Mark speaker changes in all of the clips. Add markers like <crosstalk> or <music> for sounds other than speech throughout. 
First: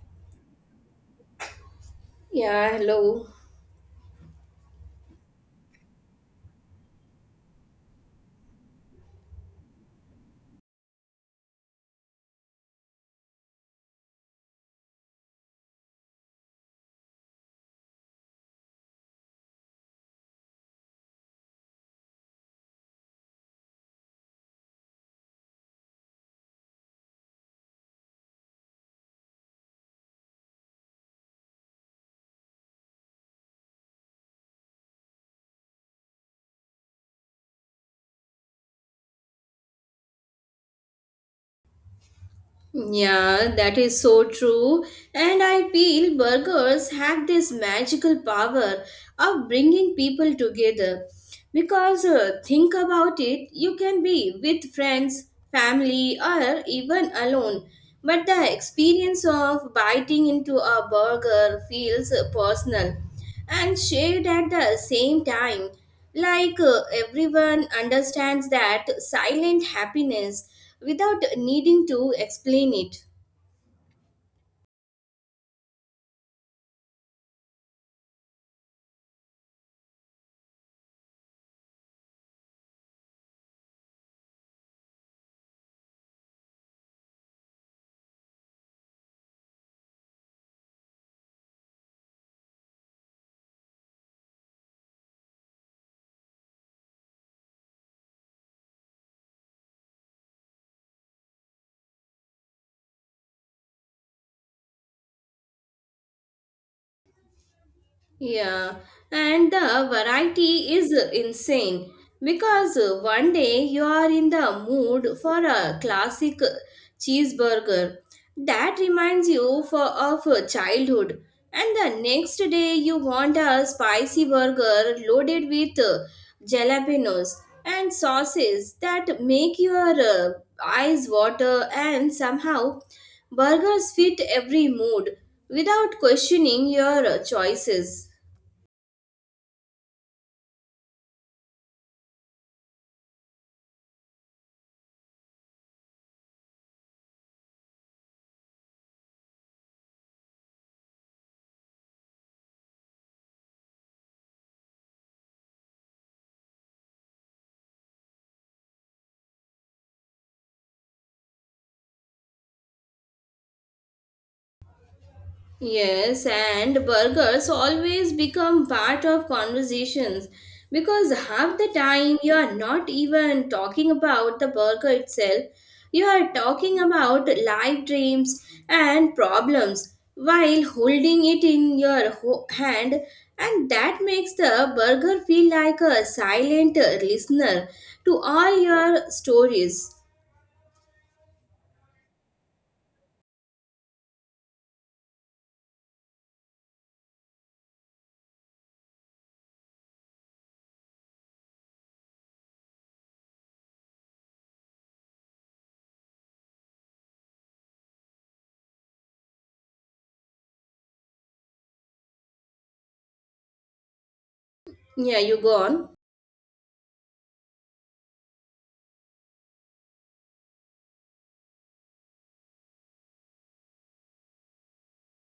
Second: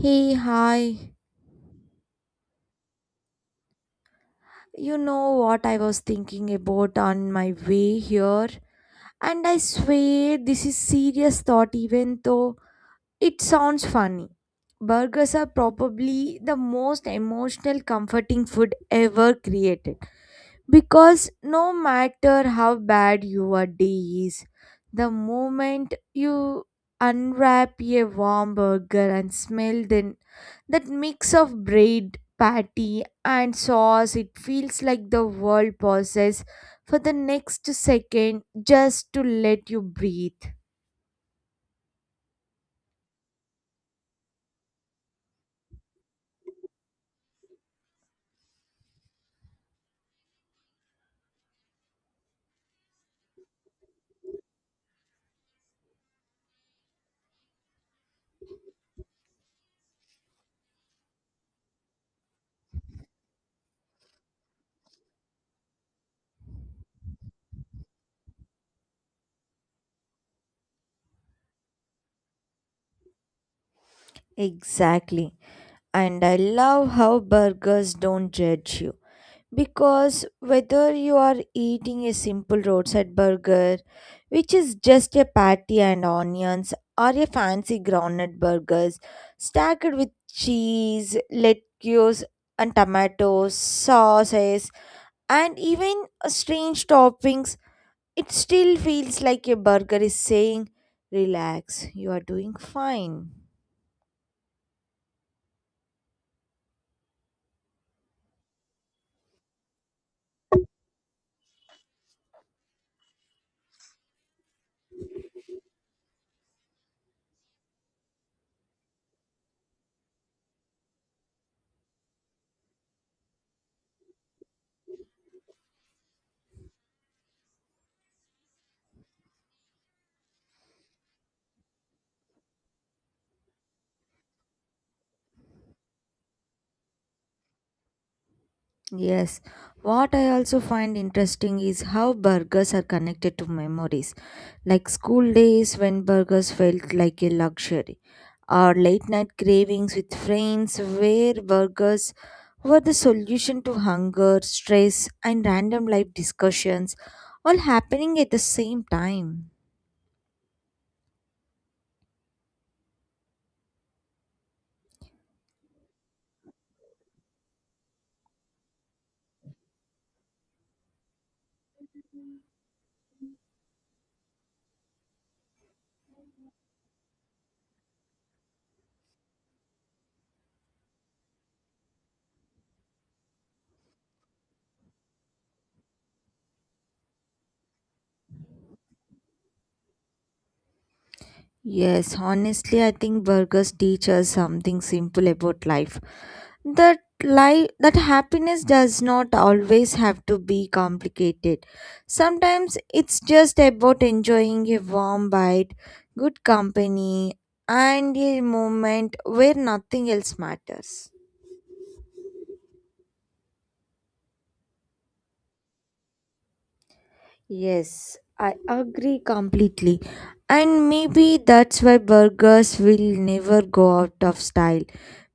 Speaker 1: Hey, hi.
Speaker 2: Yeah, hello.
Speaker 1: You know what I was thinking about on my way here? And I swear this is serious thought even though it sounds funny. Burgers are probably the most emotional comforting food ever created. Because no matter how bad your day is, the moment you unwrap a warm burger and smell then that mix of bread, patty and sauce, it feels like the world pauses for the next second just to let you breathe.
Speaker 2: Yeah, that is so true. And I feel burgers have this magical power of bringing people together. Because think about it, you can be with friends, family, or even alone. But the experience of biting into a burger feels personal and shared at the same time. Everyone understands that silent happiness without needing to explain it.
Speaker 1: Exactly. And I love how burgers don't judge you. Because whether you are eating a simple roadside burger, which is just a patty and onions, or a fancy groundnut burgers stacked with cheese, lettuce, and tomatoes, sauces, and even strange toppings, it still feels like a burger is saying, relax, you are doing fine.
Speaker 2: Yeah, and the variety is insane because one day you are in the mood for a classic cheeseburger that reminds you of childhood, and the next day you want a spicy burger loaded with jalapenos and sauces that make your eyes water, and somehow burgers fit every mood without questioning your choices.
Speaker 1: Yes, what I also find interesting is how burgers are connected to memories, like school days when burgers felt like a luxury, or late night cravings with friends where burgers were the solution to hunger, stress, and random life discussions, all happening at the same time.
Speaker 2: Yes, and burgers always become part of conversations because half the time you are not even talking about the burger itself. You are talking about life dreams and problems while holding it in your hand, and that makes the burger feel like a silent listener to all your stories.
Speaker 1: Yes, honestly, I think burgers teach us something simple about life. That life, that happiness does not always have to be complicated. Sometimes it's just about enjoying a warm bite, good company, and a moment where nothing else matters.
Speaker 2: Yeah, you go on.
Speaker 1: Yes, I agree completely. And maybe that's why burgers will never go out of style.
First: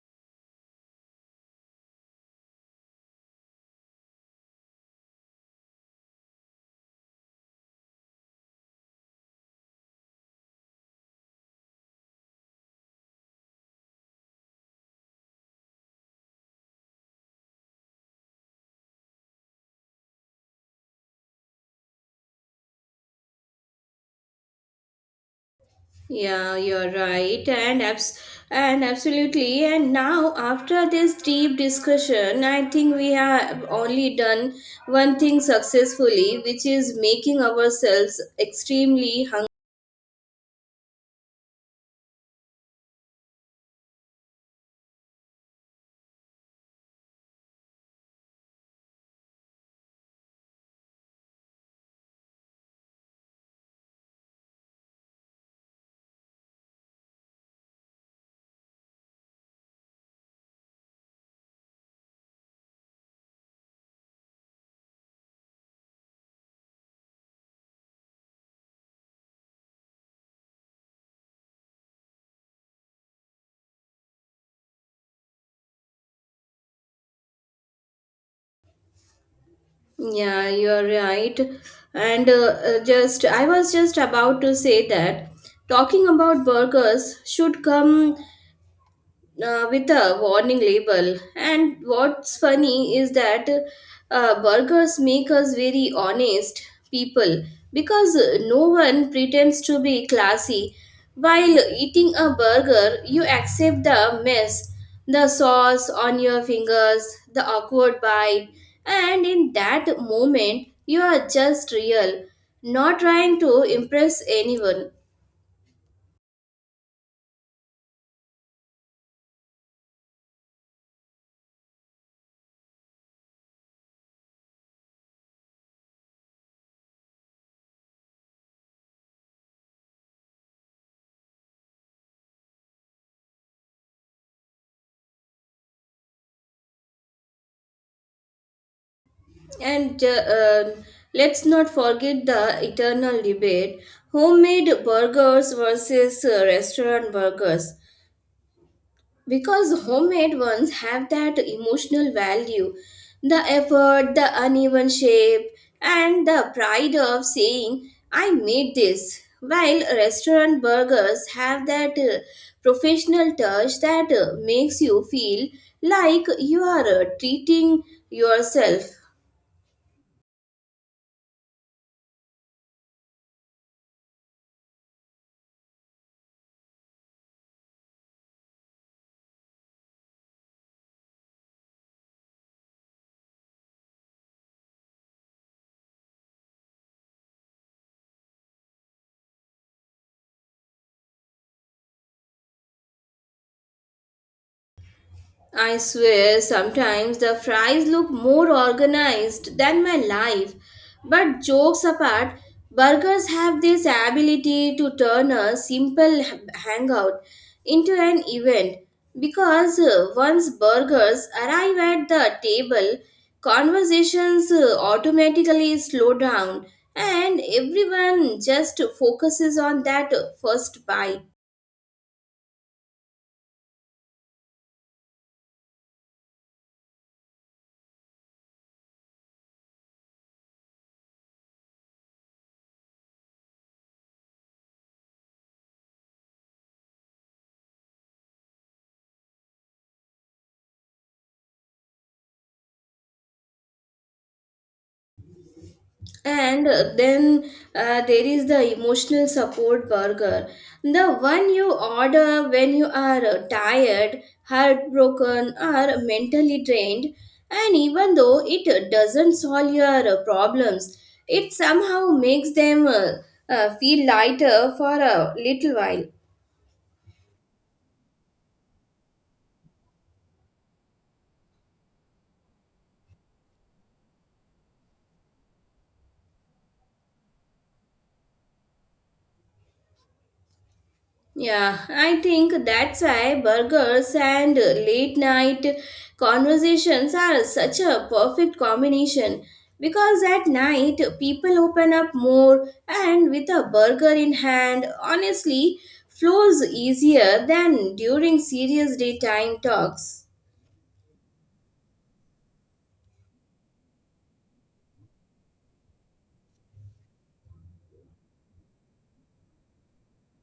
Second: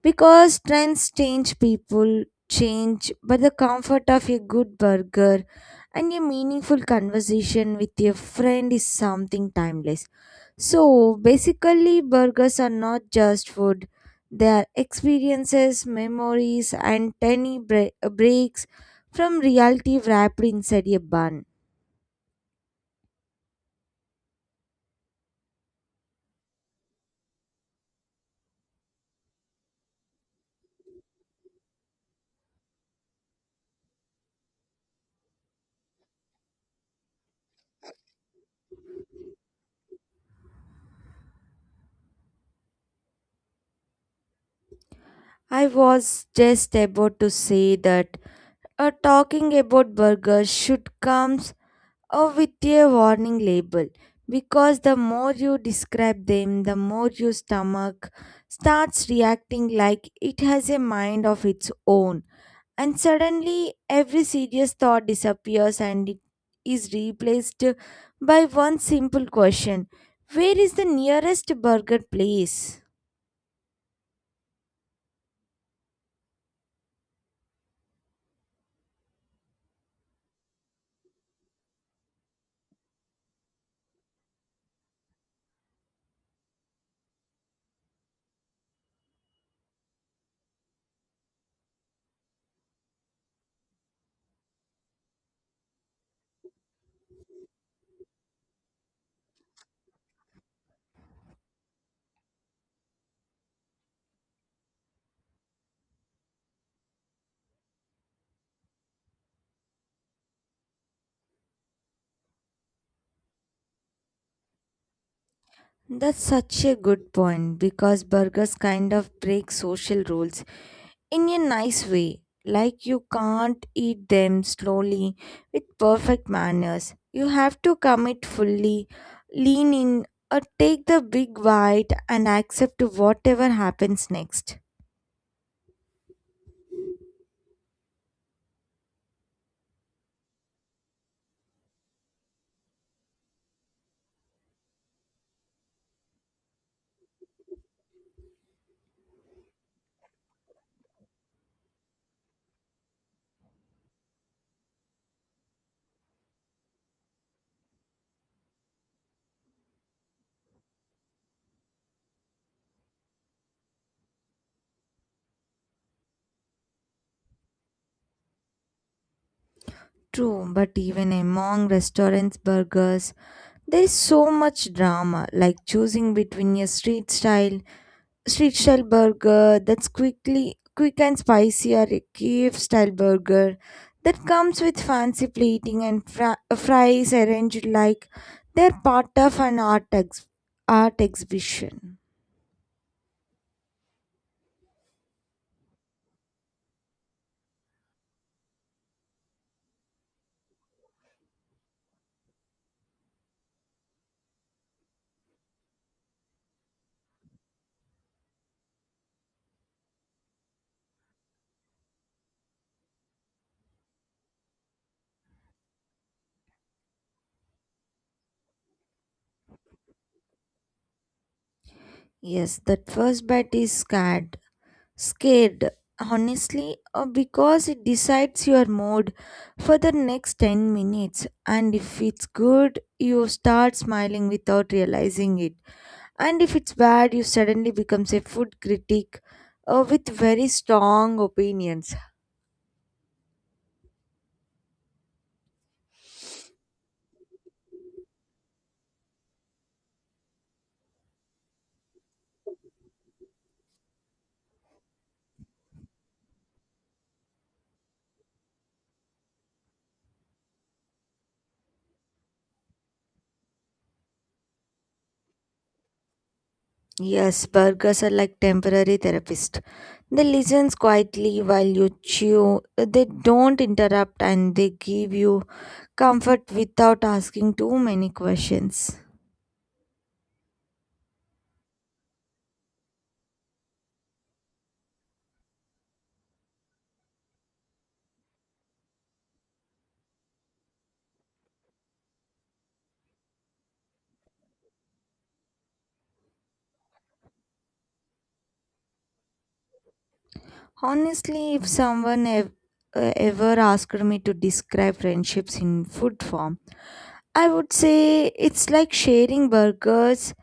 Speaker 1: Because trends change, people change, but the comfort of a good burger and a meaningful conversation with your friend is something timeless. So basically, burgers are not just food, they are experiences, memories, and tiny breaks from reality wrapped inside a bun.
Speaker 2: Yeah, you're right, and absolutely. And now, after this deep discussion, I think we have only done one thing successfully, which is making ourselves extremely hungry.
Speaker 1: I was just about to say that talking about burgers should come with a warning label because the more you describe them, the more your stomach starts reacting like it has a mind of its own. And suddenly, every serious thought disappears and it is replaced by one simple question: where is the nearest burger place?
Speaker 2: Yeah, you're right. I was just about to say that talking about burgers should come with a warning label. And what's funny is that burgers make us very honest people because no one pretends to be classy. While eating a burger, you accept the mess, the sauce on your fingers, the awkward bite, and in that moment, you are just real, not trying to impress anyone.
Speaker 1: That's such a good point because burgers kind of break social rules in a nice way. Like you can't eat them slowly with perfect manners. You have to commit fully, lean in, or take the big bite and accept to whatever happens next.
Speaker 2: And Let's not forget the eternal debate: homemade burgers versus restaurant burgers. Because homemade ones have that emotional value, the effort, the uneven shape, and the pride of saying, "I made this." While restaurant burgers have that professional touch that makes you feel like you are treating yourself.
Speaker 1: True, but even among restaurants' burgers, there is so much drama, like choosing between a street style Street Style burger that's quickly quick and spicy or a cave style burger that comes with fancy plating and fries arranged like they're part of an art exhibition.
Speaker 2: I swear sometimes the fries look more organized than my life. But jokes apart, burgers have this ability to turn a simple hangout into an event because once burgers arrive at the table, conversations automatically slow down and everyone just focuses on that first bite.
Speaker 1: Yes, that first bite is scared. Scared, honestly, because it decides your mood for the next 10 minutes. And if it's good, you start smiling without realizing it. And if it's bad, you suddenly becomes a food critic with very strong opinions.
Speaker 2: And then there is the emotional support burger, the one you order when you are tired, heartbroken, or mentally drained. And even though it doesn't solve your problems, it somehow makes them feel lighter for a little while.
Speaker 1: Yes, burgers are like temporary therapists. They listen quietly while you chew. They don't interrupt and they give you comfort without asking too many questions.
Speaker 2: Yeah, I think that's why burgers and late night conversations are such a perfect combination, because at night people open up more and with a burger in hand, honestly, flows easier than during serious daytime talks.
Speaker 1: Honestly, if ever asked me to describe friendships in food form, I would say it's like sharing burgers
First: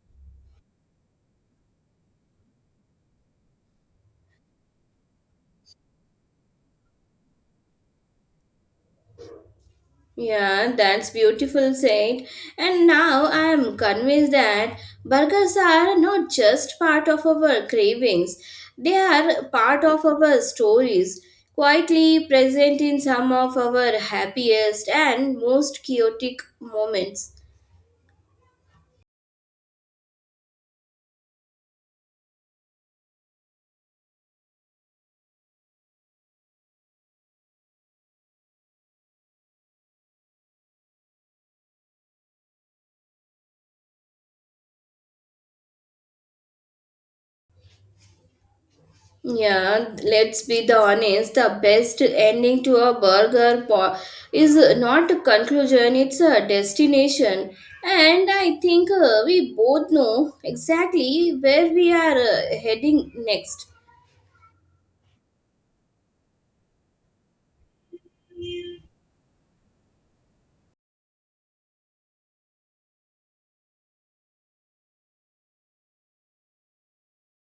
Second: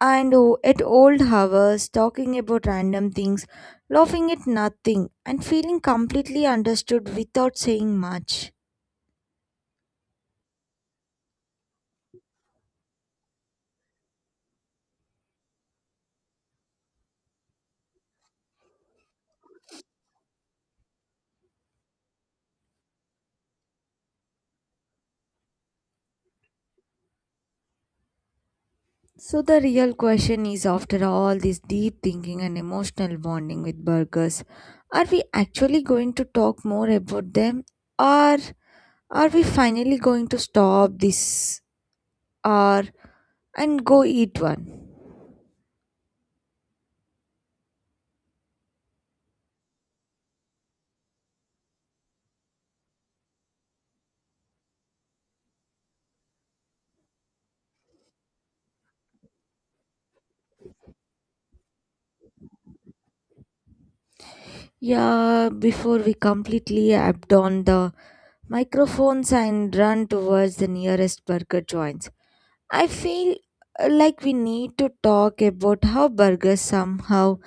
Speaker 1: and oh, at old hours, talking about random things, laughing at nothing, and feeling completely understood without saying much.
Speaker 2: Yeah, that's beautiful said. And now I am convinced that burgers are not just part of our cravings, they are part of our stories, quietly present in some of our happiest and most chaotic moments.
Speaker 1: So, the real question is after all this deep thinking and emotional bonding with burgers, are we actually going to talk more about them? Or are we finally going to stop this hour and go eat one?
Speaker 2: Yeah, let's be the honest. The best ending to a burger is not a conclusion; it's a destination. And I think we both know exactly where we are heading next.
Speaker 1: Yeah, before we completely apt on the microphones and run towards the nearest burger joints. I feel like we need to talk about how burgers somehow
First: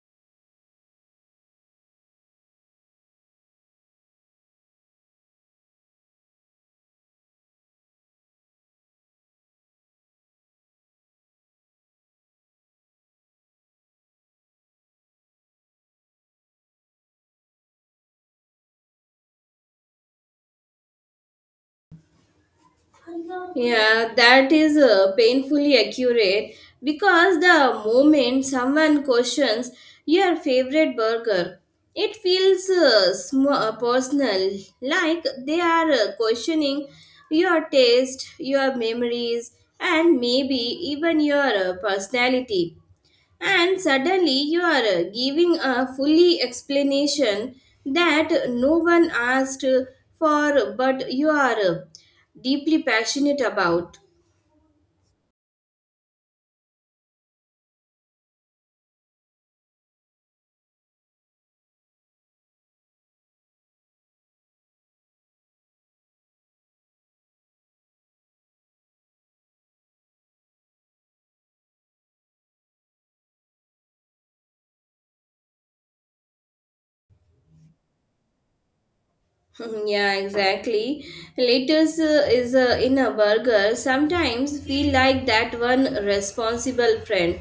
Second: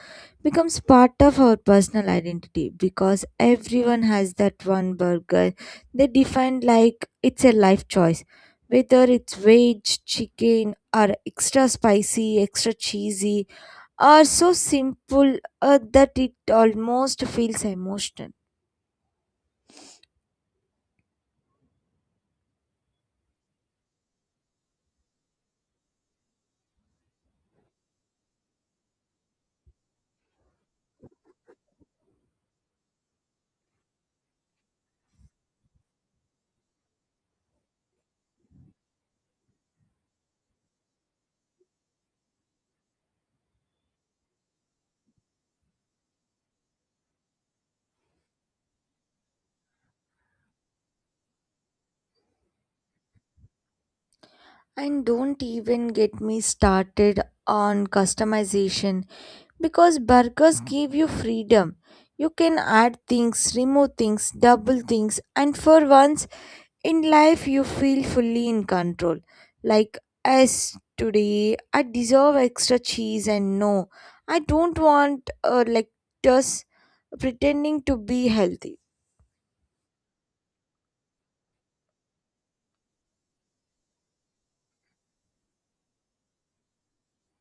Speaker 1: becomes part of our personal identity because everyone has that one burger they define like it's a life choice whether it's veg chicken or extra spicy extra cheesy are so simple that it almost feels emotional.
Speaker 2: Yeah, that is painfully accurate because the moment someone questions your favorite burger, it feels personal, like they are questioning your taste, your memories, and maybe even your personality, and suddenly you are giving a fully explanation that no one asked for but you are deeply passionate about.
Speaker 1: And don't even get me started on customization because burgers give you freedom. You can add things, remove things, double things, and for once in life, you feel fully in control. Like, as today, I deserve extra cheese, and no, I don't want like just pretending to be healthy.
Speaker 2: <laughs> Yeah, exactly. Lettuce is in a burger sometimes feel like that one responsible friend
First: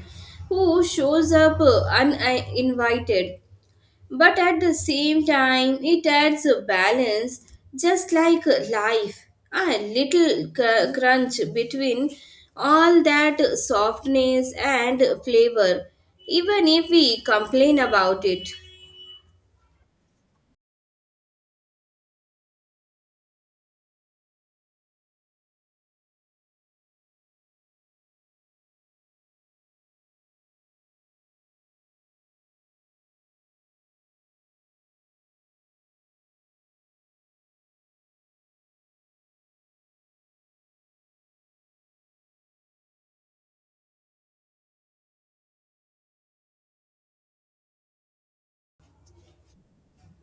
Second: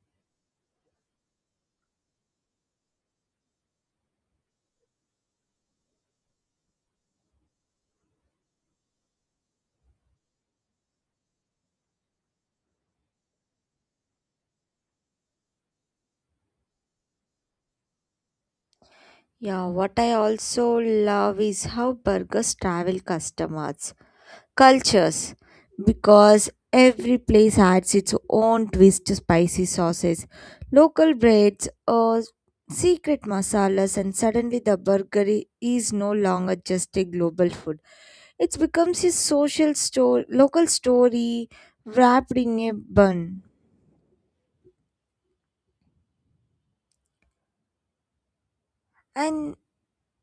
Speaker 2: who shows up uninvited. But at the same time, it adds a balance, just like life. A little crunch between all that softness and flavor, even if we complain about it.
Speaker 1: Yeah, what I also love is how burgers travel customers, cultures, because every place adds its own twist to spicy sauces, local breads, or secret masalas, and suddenly the burger is no longer just a global food. It becomes a social story, local story wrapped in a bun. And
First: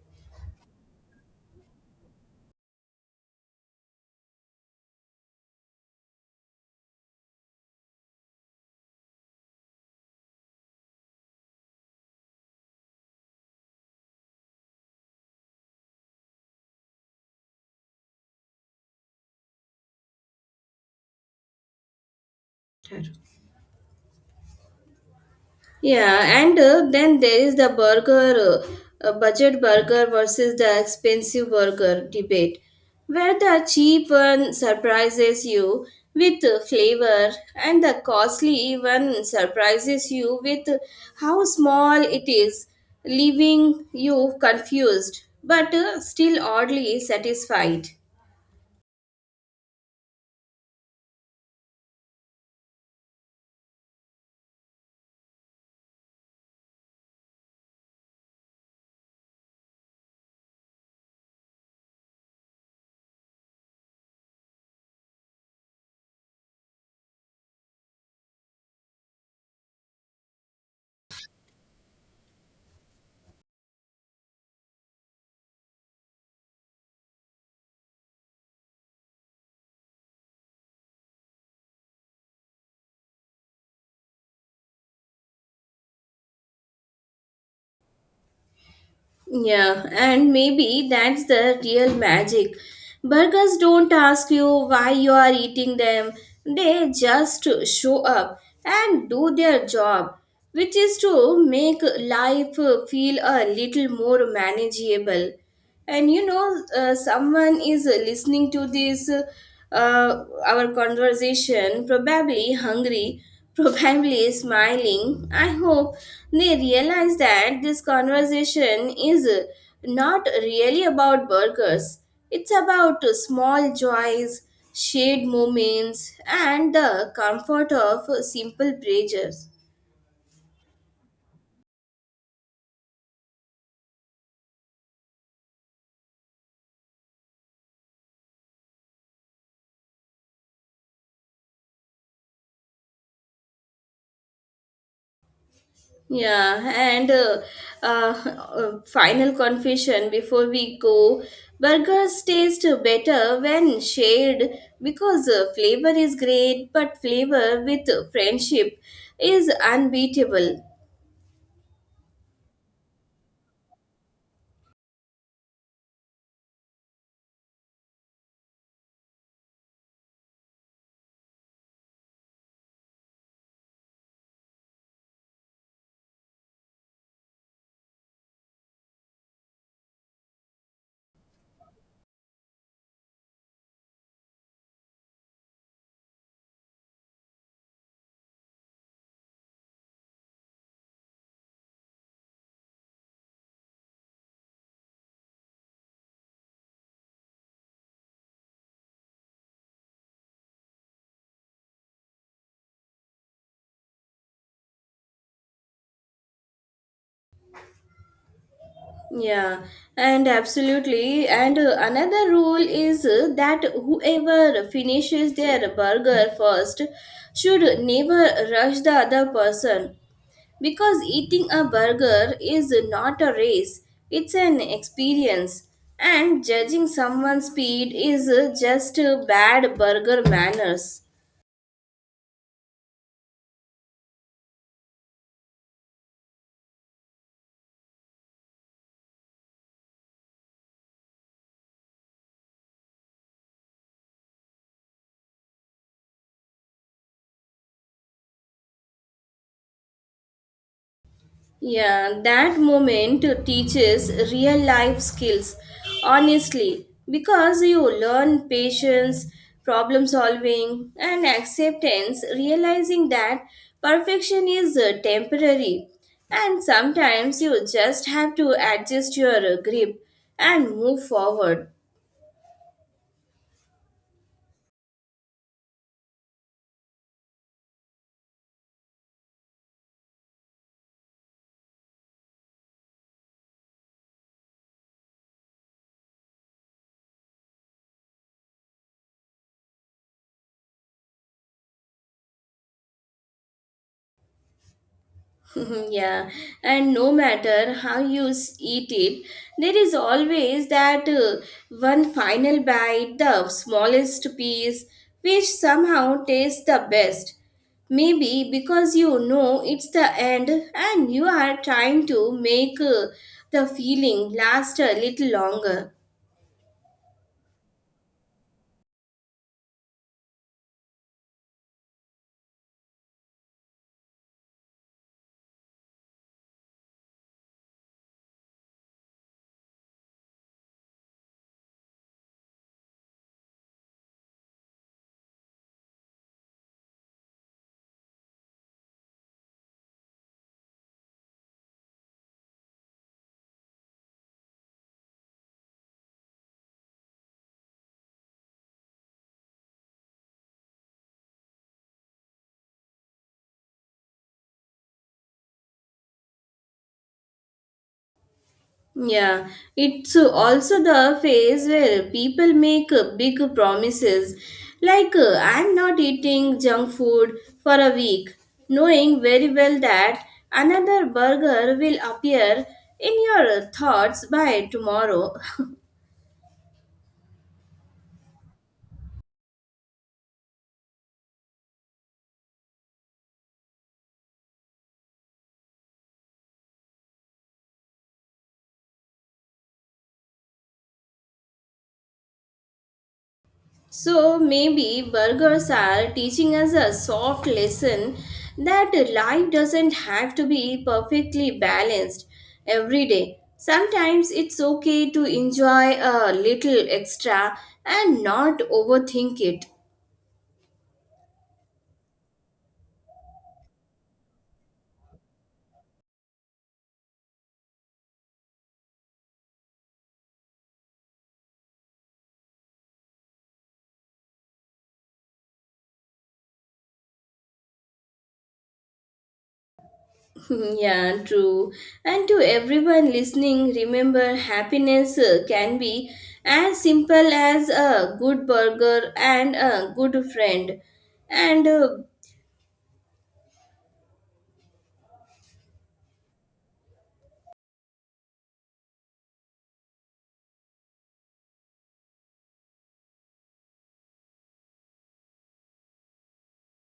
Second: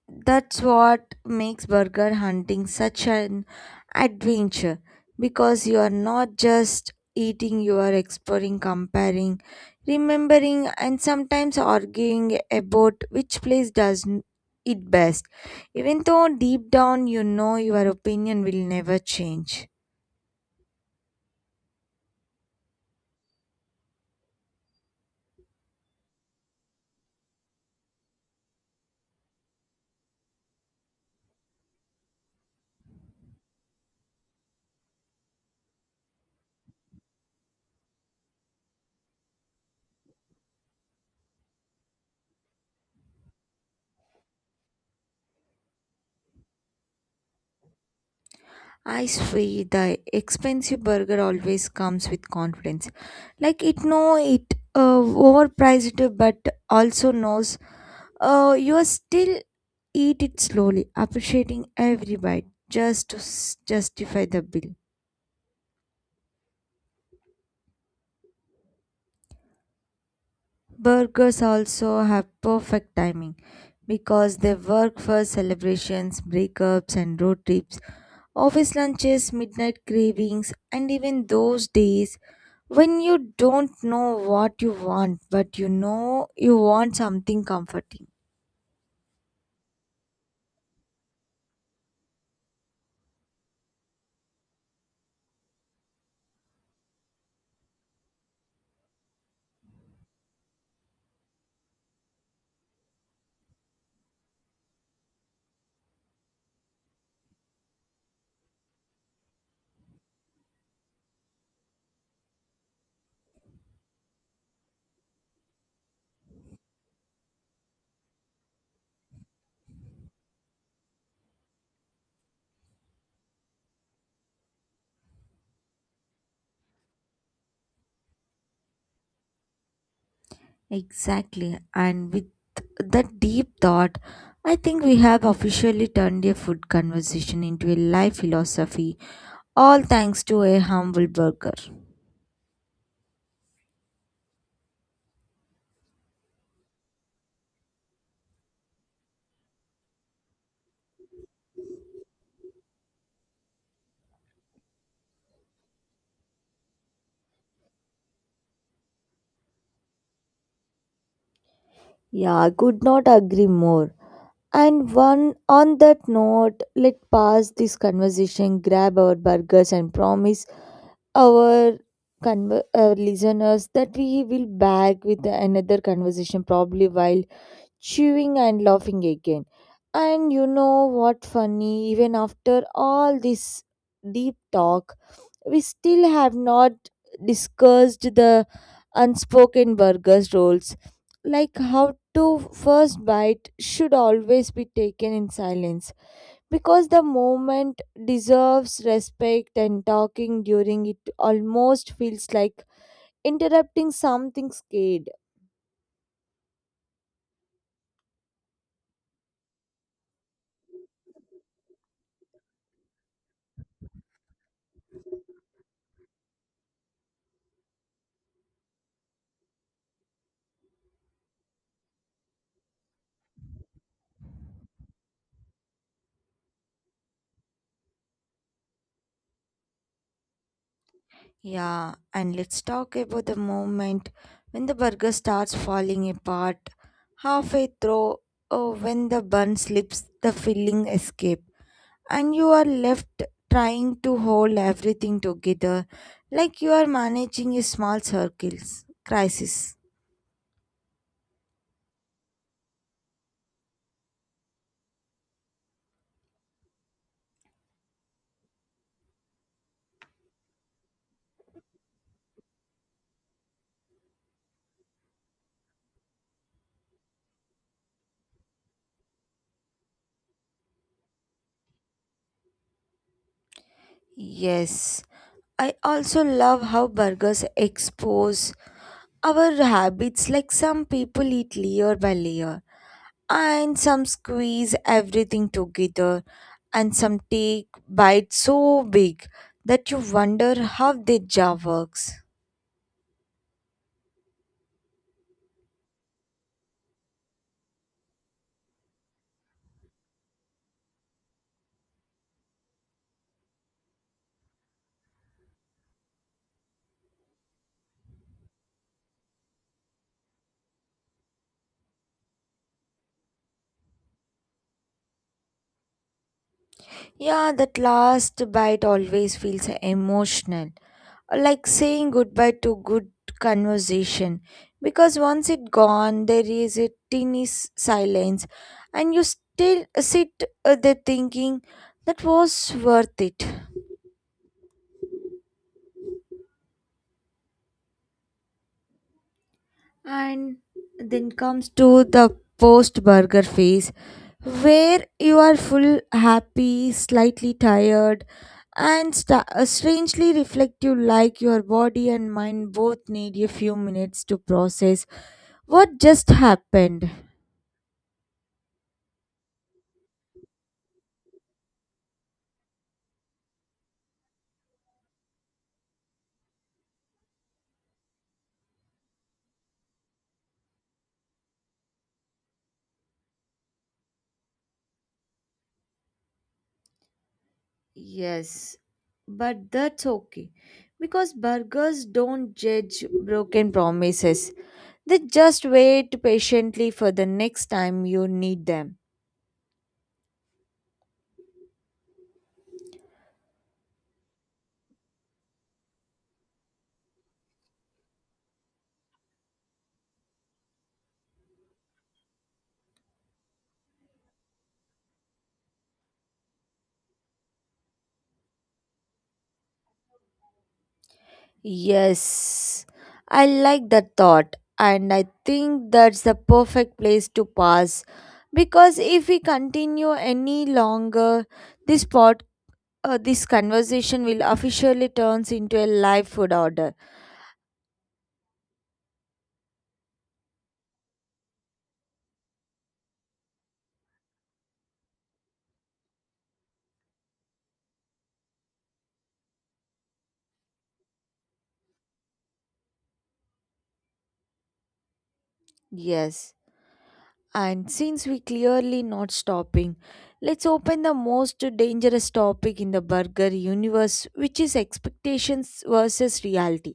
Speaker 1: that's what makes burger hunting such an adventure because you are not just eating, you are exploring, comparing, remembering, and sometimes arguing about which place it best, even though deep down you know your opinion will never change.
Speaker 2: Yeah, and then there is the budget burger versus the expensive burger debate, where the cheap one surprises you with flavor and the costly one surprises you with how small it is, leaving you confused but still oddly satisfied.
Speaker 1: I swear the expensive burger always comes with confidence. Like it know it overpriced but also knows, you are still eat it slowly, appreciating every bite just to justify the bill. Burgers also have perfect timing because they work for celebrations, breakups, and road trips, office lunches, midnight cravings, and even those days when you don't know what you want but you know you want something comforting.
Speaker 2: Yeah, and maybe that's the real magic. Burgers don't ask you why you are eating them, they just show up and do their job, which is to make life feel a little more manageable. And you know, someone is listening to this, our conversation, probably hungry, <laughs> probably smiling. I hope they realize that this conversation is not really about burgers, it's about small joys, shared moments, and the comfort of simple pleasures.
Speaker 1: Exactly. And with that deep thought, I think we have officially turned a food conversation into a life philosophy, all thanks to a humble burger.
Speaker 2: Yeah, and <laughs> Final confession before we go. Burgers taste better when shared because flavor is great, but flavor with friendship is unbeatable.
Speaker 1: Yeah, I could not agree more. And one on that note, let pass this conversation, grab our burgers, and promise our our listeners that we will back with another conversation probably while chewing and laughing again. And you know what funny, even after all this deep talk, we still have not discussed the unspoken burgers rules, like how to first bite should always be taken in silence because the moment deserves respect and talking during it almost feels like interrupting something scared.
Speaker 2: Yeah, and absolutely. And another rule is that whoever finishes their burger first should never rush the other person, because eating a burger is not a race, it's an experience. And judging someone's speed is just bad burger manners.
Speaker 1: Yeah, and let's talk about the moment when the burger starts falling apart. Halfway through, oh, when the bun slips, the filling escape, and you are left trying to hold everything together like you are managing a small circles crisis.
Speaker 2: Yeah, that moment teaches real life skills, honestly, because you learn patience, problem solving, and acceptance, realizing that perfection is temporary. And sometimes you just have to adjust your grip and move forward.
Speaker 1: Yes, I also love how burgers expose our habits like some people eat layer by layer and some squeeze everything together and some take bites so big that you wonder how their jaw works.
Speaker 2: <laughs> Yeah, and no matter how you eat it, there is always that one final bite, the smallest piece, which somehow tastes the best. Maybe because you know it's the end and you are trying to make the feeling last a little longer.
Speaker 1: Yeah, that last bite always feels emotional, like saying goodbye to good conversation. Because once it gone, there is a silence, and you still sit there thinking that was worth it. And then comes to the post burger phase where you are full happy, slightly tired, and sta strangely reflective like your body and mind both need a few minutes to process what just happened.
Speaker 2: Yeah, it's also the phase where people make big promises like I'm not eating junk food for a week, knowing very well that another burger will appear in your thoughts by tomorrow. <laughs>
Speaker 1: Yes, but that's okay because burgers don't judge broken promises. They just wait patiently for the next time you need them.
Speaker 2: So maybe burgers are teaching us a soft lesson that life doesn't have to be perfectly balanced every day. Sometimes it's okay to enjoy a little extra and not overthink it.
Speaker 1: Yes, I like that thought, and I think that's the perfect place to pause because if we continue any longer, this this conversation will officially turns into a live food order.
Speaker 2: <laughs> Yeah, true. And to everyone listening, remember, happiness can be as simple as a good burger and a good friend. And
Speaker 1: Yes. And since we clearly not stopping, let's open the most dangerous topic in the burger universe, which is expectations versus reality.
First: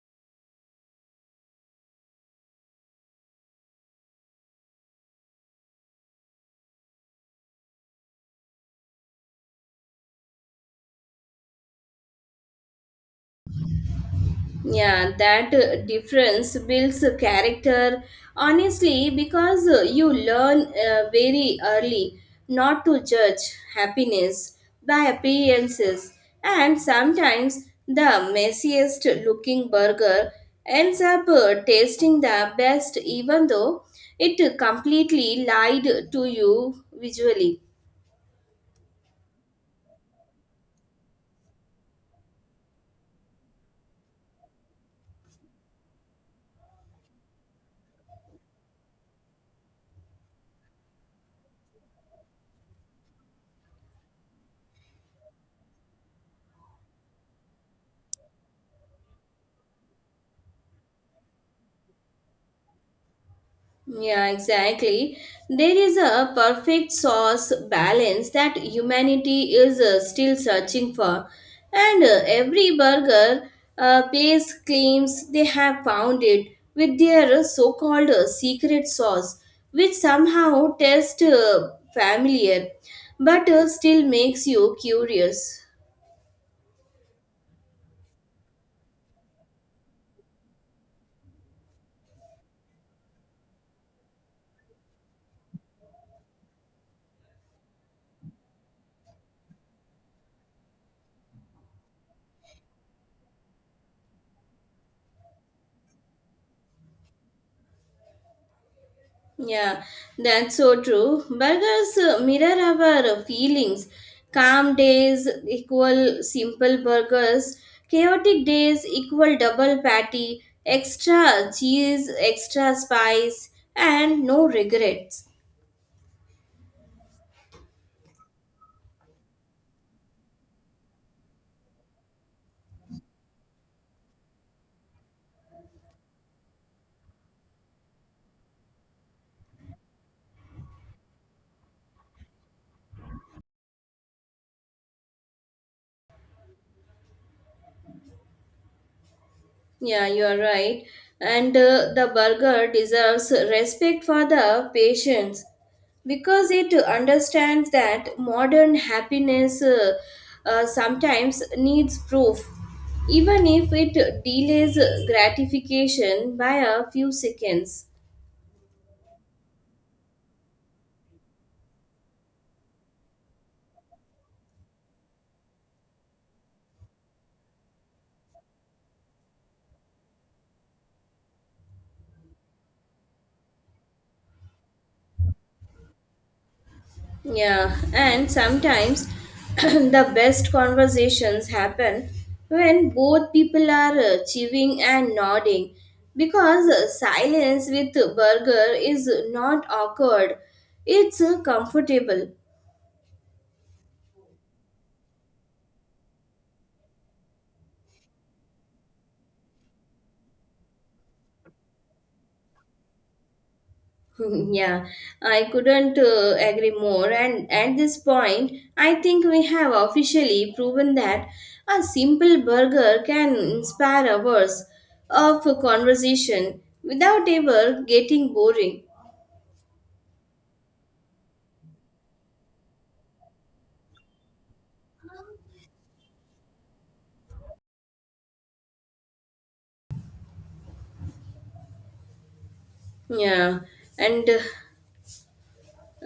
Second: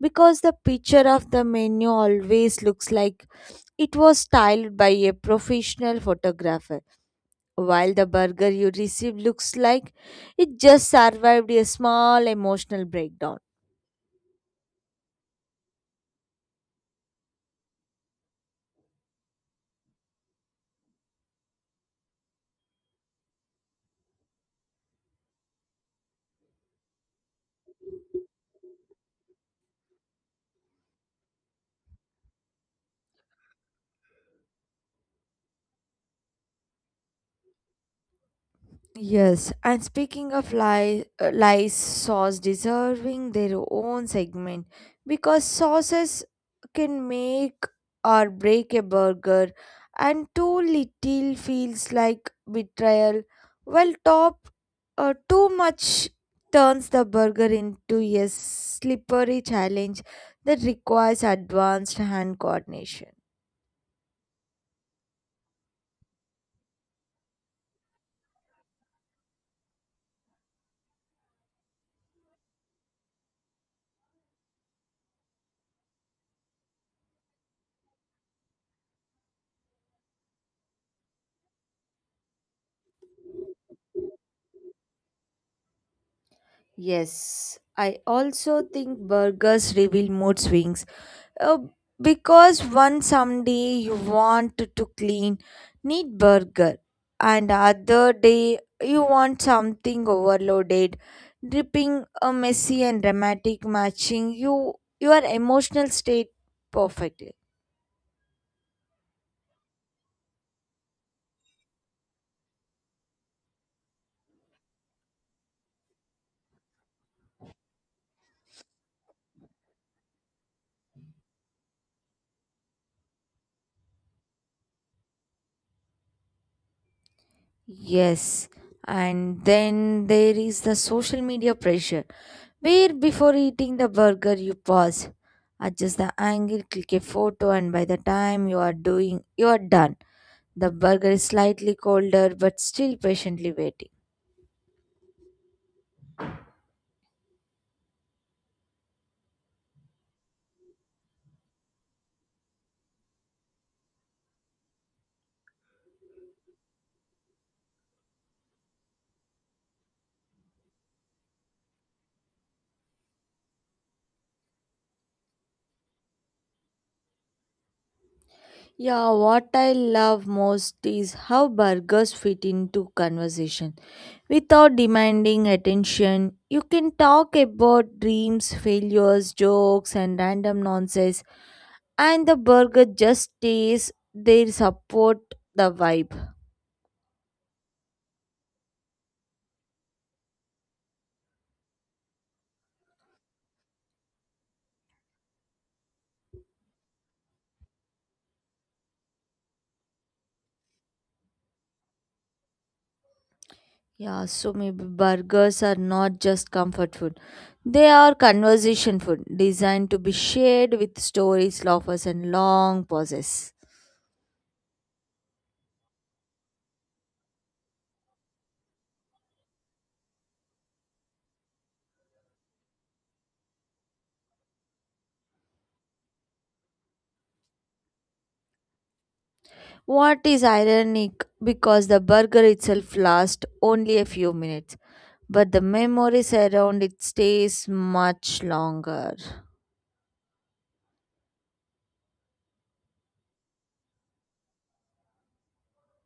Speaker 1: Because the picture of the menu always looks like it was styled by a professional photographer, while the burger you receive looks like it just survived a small emotional breakdown.
Speaker 2: Yeah, that difference builds a character honestly, because you learn very early not to judge happiness by appearances, and sometimes the messiest looking burger ends up tasting the best even though it completely lied to you visually.
Speaker 1: Yes, and speaking of lies, lies sauce deserving their own segment because sauces can make or break a burger, and too little feels like betrayal, while top too much turns the burger into a slippery challenge that requires advanced hand coordination.
Speaker 2: Yeah, exactly. There is a perfect source balance that humanity is still searching for, and every burger place claims they have found it with their so called secret sauce, which somehow tastes familiar but still makes you curious.
Speaker 1: Yes, I also think burgers reveal mood swings. Uh, because one someday you want to clean, neat burger, and other day you want something overloaded, dripping, a messy and dramatic, matching you your emotional state perfectly.
Speaker 2: Yeah, that's so true. Burgers mirror our feelings. Calm days equal simple burgers. Chaotic days equal double patty, extra cheese, extra spice, and no regrets.
Speaker 1: Yes, and then there is the social media pressure, where before eating the burger you pause, adjust the angle, click a photo, and by the time you are doing, you are done. The burger is slightly colder but still patiently waiting.
Speaker 2: Yeah, you are right. And the burger deserves respect for the patience because it understands that modern happiness sometimes needs proof, even if it delays gratification by a few seconds.
Speaker 1: Yeah, what I love most is how burgers fit into conversation. Without demanding attention, you can talk about dreams, failures, jokes, and random nonsense, and the burger just stays there, support the vibe.
Speaker 2: Yeah, and sometimes <clears throat> the best conversations happen when both people are chewing and nodding because silence with burger is not awkward, it's comfortable.
Speaker 1: Yeah, so maybe burgers are not just comfort food. They are conversation food designed to be shared with stories, laughs, and long pauses.
Speaker 2: <laughs> Yeah, I couldn't agree more. And at this point, I think we have officially proven that a simple burger can inspire hours of conversation without ever getting boring.
Speaker 1: What is ironic because the burger itself lasts only a few minutes, but the memories around it stays much longer.
Speaker 2: Yeah, and uh,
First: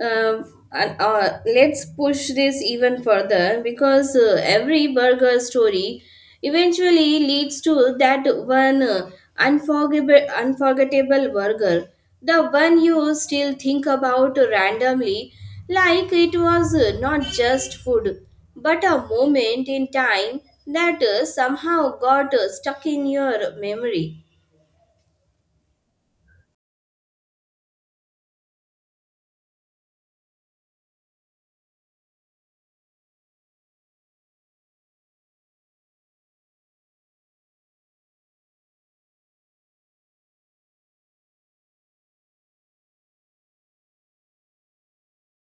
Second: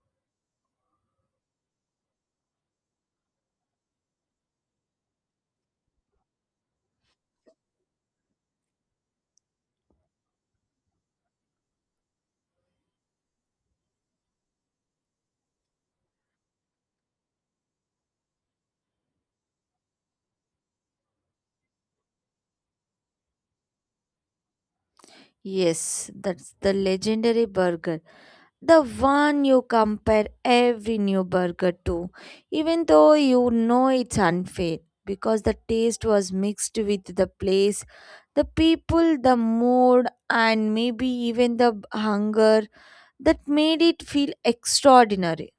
Speaker 2: um, and Let's push this even further because every burger story eventually leads to that one unforgettable burger, the one you still think about randomly like it was not just food but a moment in time that somehow got stuck in your memory.
Speaker 1: Yes, that's the legendary burger. The one you compare every new burger to, even though you know it's unfair because the taste was mixed with the place, the people, the mood, and maybe even the hunger that made it feel extraordinary.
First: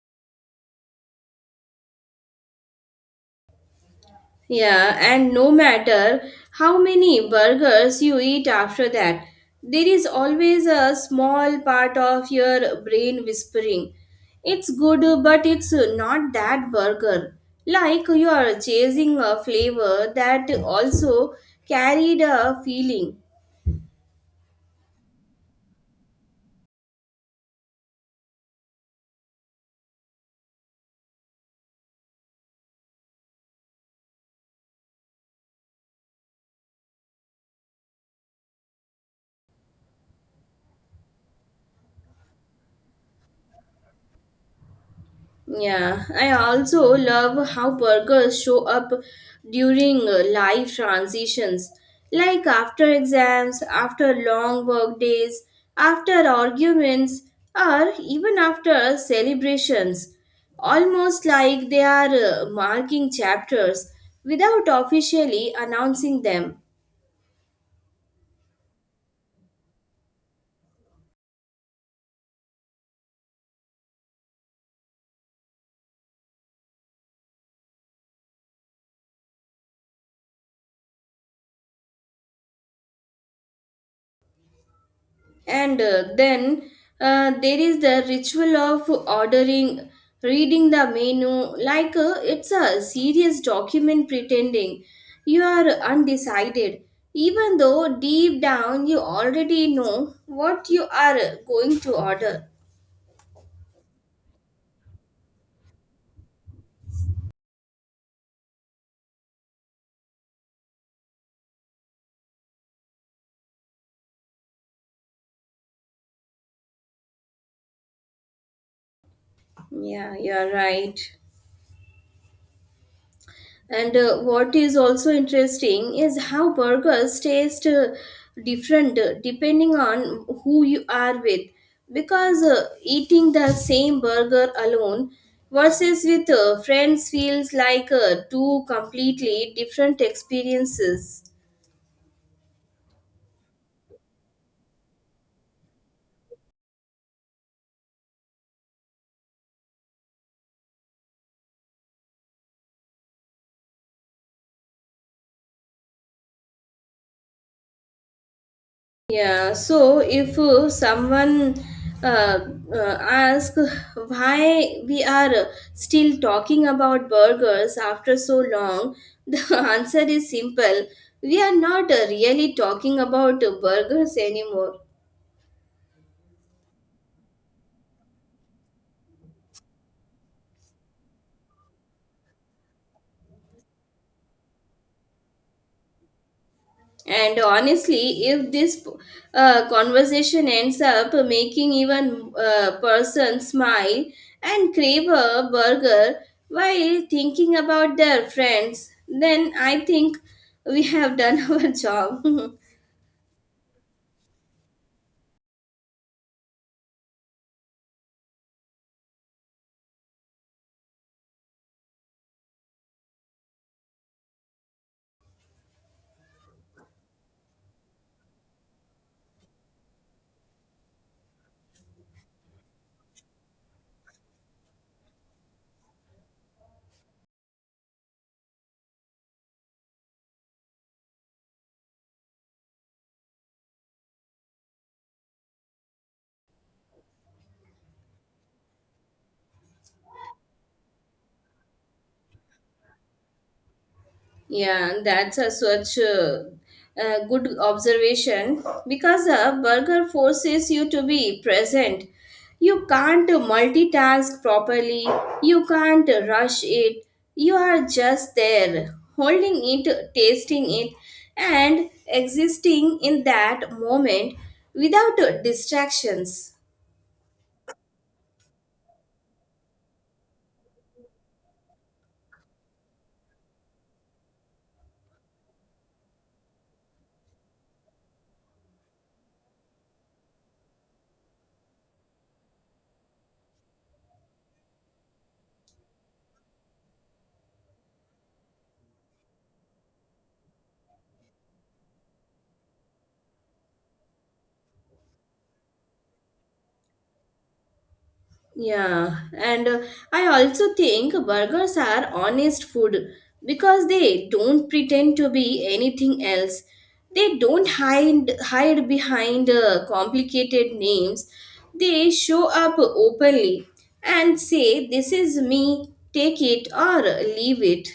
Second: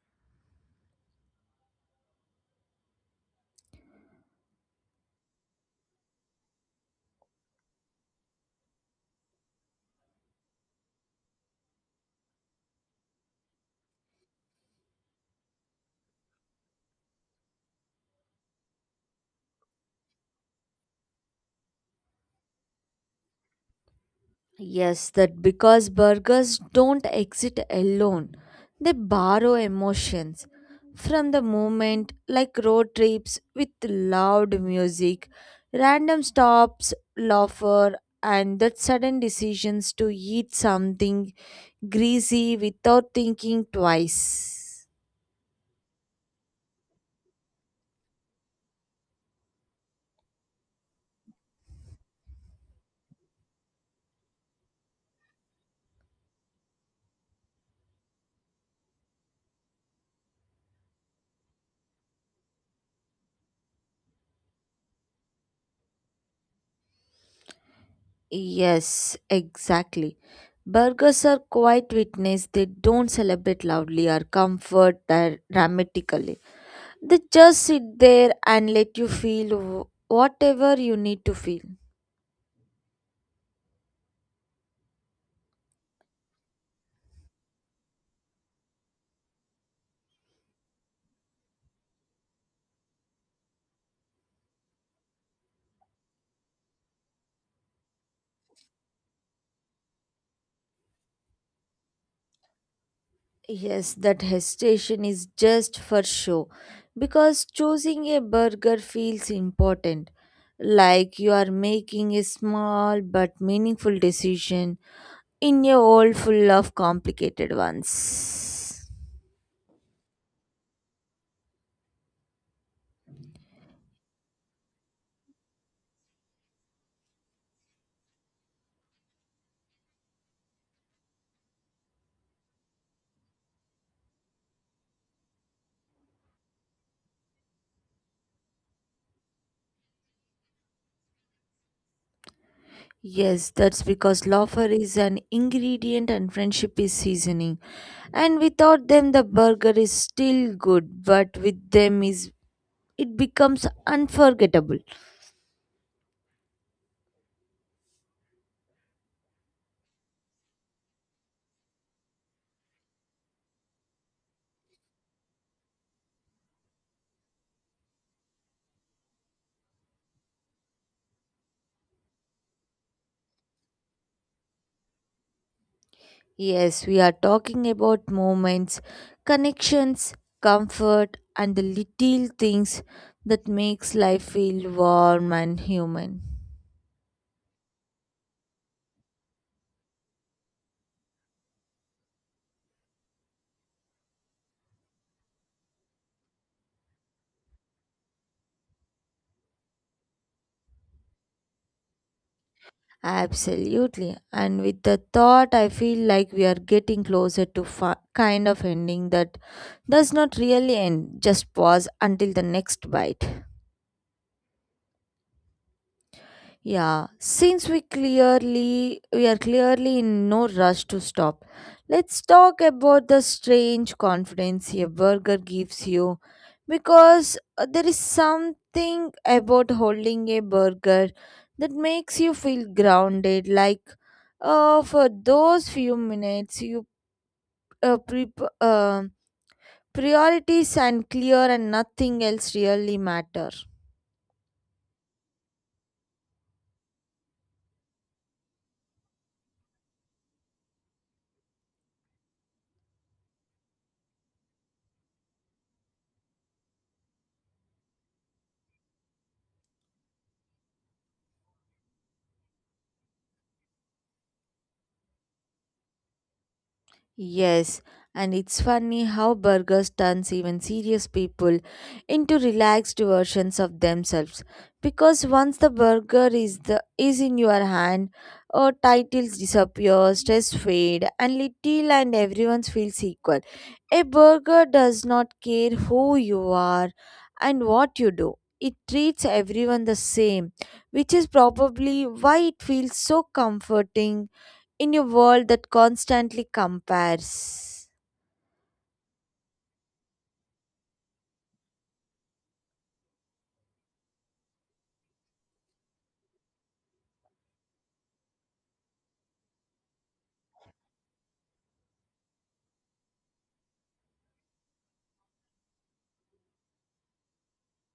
Speaker 2: Yeah, and no matter how many burgers you eat after that, there is always a small part of your brain whispering, it's good, but it's not that burger. Like you are chasing a flavor that also carried a feeling.
Speaker 1: Yes, that because burgers don't exist alone, they borrow emotions from the moment, like road trips with loud music, random stops, laughter, and that sudden decisions to eat something greasy without thinking twice.
Speaker 2: Yeah, I also love how burgers show up during life transitions, like after exams, after long work days, after arguments, or even after celebrations. Almost like they are marking chapters without officially announcing them.
Speaker 1: Yes, exactly. Burgers are quite witness, they don't celebrate loudly or comfort dramatically. They just sit there and let you feel whatever you need to feel.
Speaker 2: And then there is the ritual of ordering, reading the menu like it's a serious document, pretending you are undecided, even though deep down you already know what you are going to order.
Speaker 1: Yes, that hesitation is just for show because choosing a burger feels important, like you are making a small but meaningful decision in a world full of complicated ones.
Speaker 2: Yeah, you're right. And what is also interesting is how burgers taste different depending on who you are with. Because eating the same burger alone versus with friends feels like two completely different experiences.
Speaker 1: Yes, that's because laughter is an ingredient and friendship is seasoning. And without them, the burger is still good, but with them is it becomes unforgettable.
Speaker 2: Yeah, so if someone uh, asks why we are still talking about burgers after so long, <laughs> the answer is simple. We are not really talking about burgers anymore.
Speaker 1: Yes, we are talking about moments, connections, comfort, and the little things that makes life feel warm and human.
Speaker 2: And honestly, if this conversation ends up making even a person smile and crave a burger while thinking about their friends, then I think we have done <laughs> our job.
Speaker 1: Absolutely. And with the thought, I feel like we are getting closer to kind of ending that does not really end, just pause until the next bite. Yeah, since we clearly we are clearly in no rush to stop. Let's talk about the strange confidence a burger gives you because there is something about holding a burger that makes you feel grounded like for those few minutes you uh, pre- uh, priorities and clear and nothing else really matter.
Speaker 2: Yeah, that's a good observation because a burger forces you to be present. You can't multitask properly, you can't rush it, you are just there, holding it, tasting it, and existing in that moment without distractions.
Speaker 1: Yes, and it's funny how burgers turns even serious people into relaxed versions of themselves. Because once the burger is in your hand, titles disappear, stress fade, and little and everyone feels equal. A burger does not care who you are and what you do. It treats everyone the same, which is probably why it feels so comforting in a world that constantly compares.
Speaker 2: Yeah, and I also think burgers are honest food because they don't pretend to be anything else. They don't hide behind complicated names. They show up openly and say, "This is me. Take it or leave it."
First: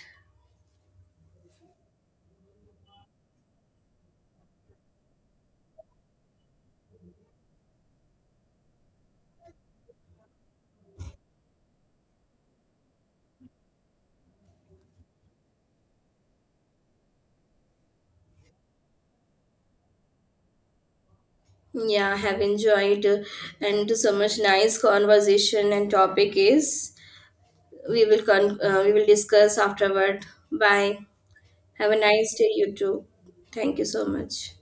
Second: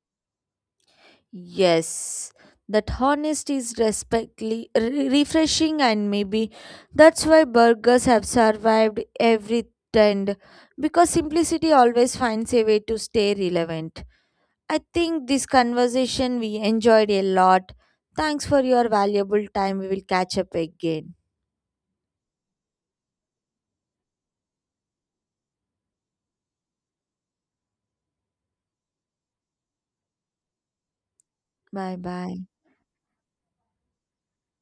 Speaker 1: Yes, that honesty is refreshing, and maybe that's why burgers have survived every trend because simplicity always finds a way to stay relevant. I think this conversation we enjoyed a lot. Thanks for your valuable time. We will catch up again.
Speaker 2: Yeah, I have enjoyed and so much nice conversation, and topic is we will we will discuss afterward. Bye. Have a
Speaker 1: Bye
Speaker 2: nice
Speaker 1: bye.
Speaker 2: day, you too. Thank you so much.